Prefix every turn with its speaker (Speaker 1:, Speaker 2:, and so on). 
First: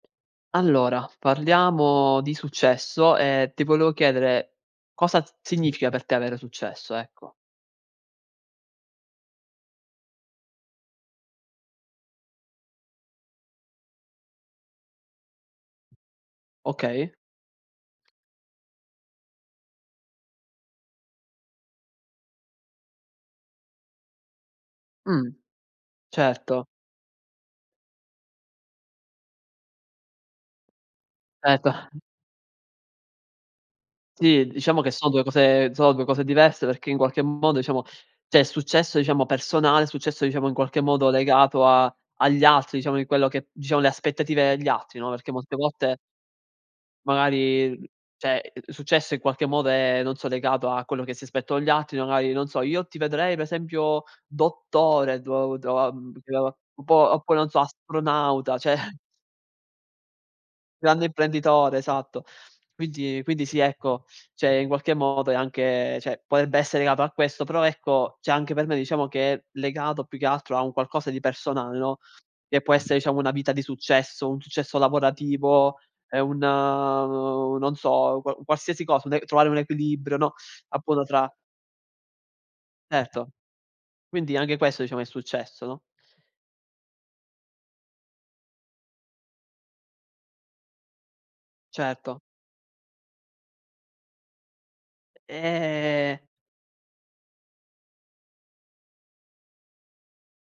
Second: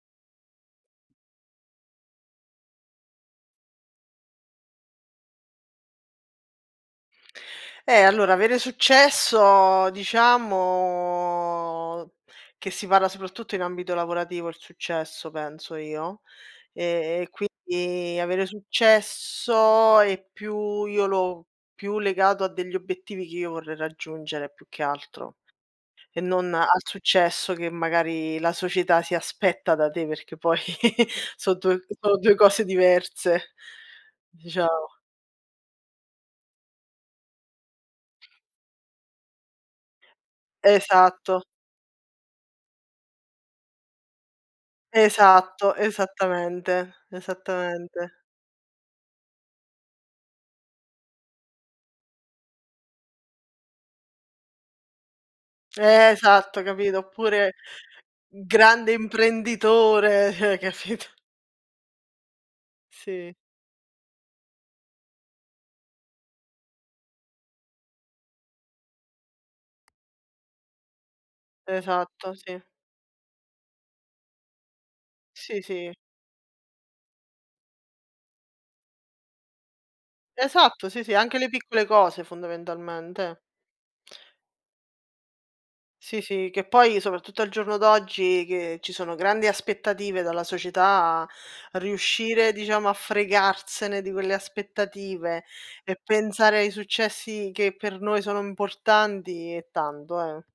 Speaker 1: Allora, parliamo di successo e ti volevo chiedere, cosa significa per te avere successo, ecco.
Speaker 2: Eh, allora, avere successo diciamo, che si parla soprattutto in ambito lavorativo il successo penso io,
Speaker 1: Okay.
Speaker 2: e quindi avere successo è più io l'ho più legato a degli obiettivi che io vorrei raggiungere più che
Speaker 1: Mh,
Speaker 2: altro e non
Speaker 1: certo.
Speaker 2: al successo che magari la società si aspetta da te perché poi so' du
Speaker 1: Erto.
Speaker 2: sono 2 cose diverse,
Speaker 1: Sì, diciamo che
Speaker 2: diciamo.
Speaker 1: sono 2 cose sono 2 cose diverse perché in qualche modo, diciamo, c'è il successo diciamo personale, successo, diciamo, in qualche modo
Speaker 2: Esatto.
Speaker 1: legato a agli altri diciamo di quello che diciamo le aspettative degli altri, no, perché molte
Speaker 2: Esatto,
Speaker 1: volte
Speaker 2: esattamente,
Speaker 1: magari,
Speaker 2: esattamente.
Speaker 1: cioè il successo in qualche modo è, non so, legato a quello che si aspettano gli altri, magari, non so: "Io ti vedrei per esempio dottore" do doa
Speaker 2: Eh
Speaker 1: [unintelligible]
Speaker 2: esatto,
Speaker 1: un
Speaker 2: capito?
Speaker 1: po' oppure, non
Speaker 2: Oppure
Speaker 1: so, astronauta, cioè
Speaker 2: grande imprenditore, eh,
Speaker 1: Grande
Speaker 2: capito?
Speaker 1: imprenditore, esatto. Quinti
Speaker 2: Sì.
Speaker 1: quindi sì, ecco, cioè in qualche modo è anche, cioè potrebbe essere legato a questo, però ecco, cioè anche per me diciamo che è legato più che altro a un qualcosa di personale, no,
Speaker 2: Esatto,
Speaker 1: che
Speaker 2: sì.
Speaker 1: può esse diciamo una vita di successo, un successo
Speaker 2: Sì,
Speaker 1: lavorativo,
Speaker 2: sì.
Speaker 1: ehm, un, non so, qua qualsiasi cosa, un e trovare un equilibrio, no,
Speaker 2: Esatto,
Speaker 1: appunto
Speaker 2: sì, sì,
Speaker 1: tra
Speaker 2: anche le piccole cose
Speaker 1: Certo.
Speaker 2: fondamentalmente.
Speaker 1: Quindi anche questo diciamo è successo, no?
Speaker 2: Sì, sì, che poi soprattutto al giorno d'oggi, che ci sono grandi aspettative dalla società,
Speaker 1: Certo.
Speaker 2: riuscire diciamo a fregarsene di quelle aspettative e
Speaker 1: Eh.
Speaker 2: pensare ai successi che per noi sono importanti, è tanto eh.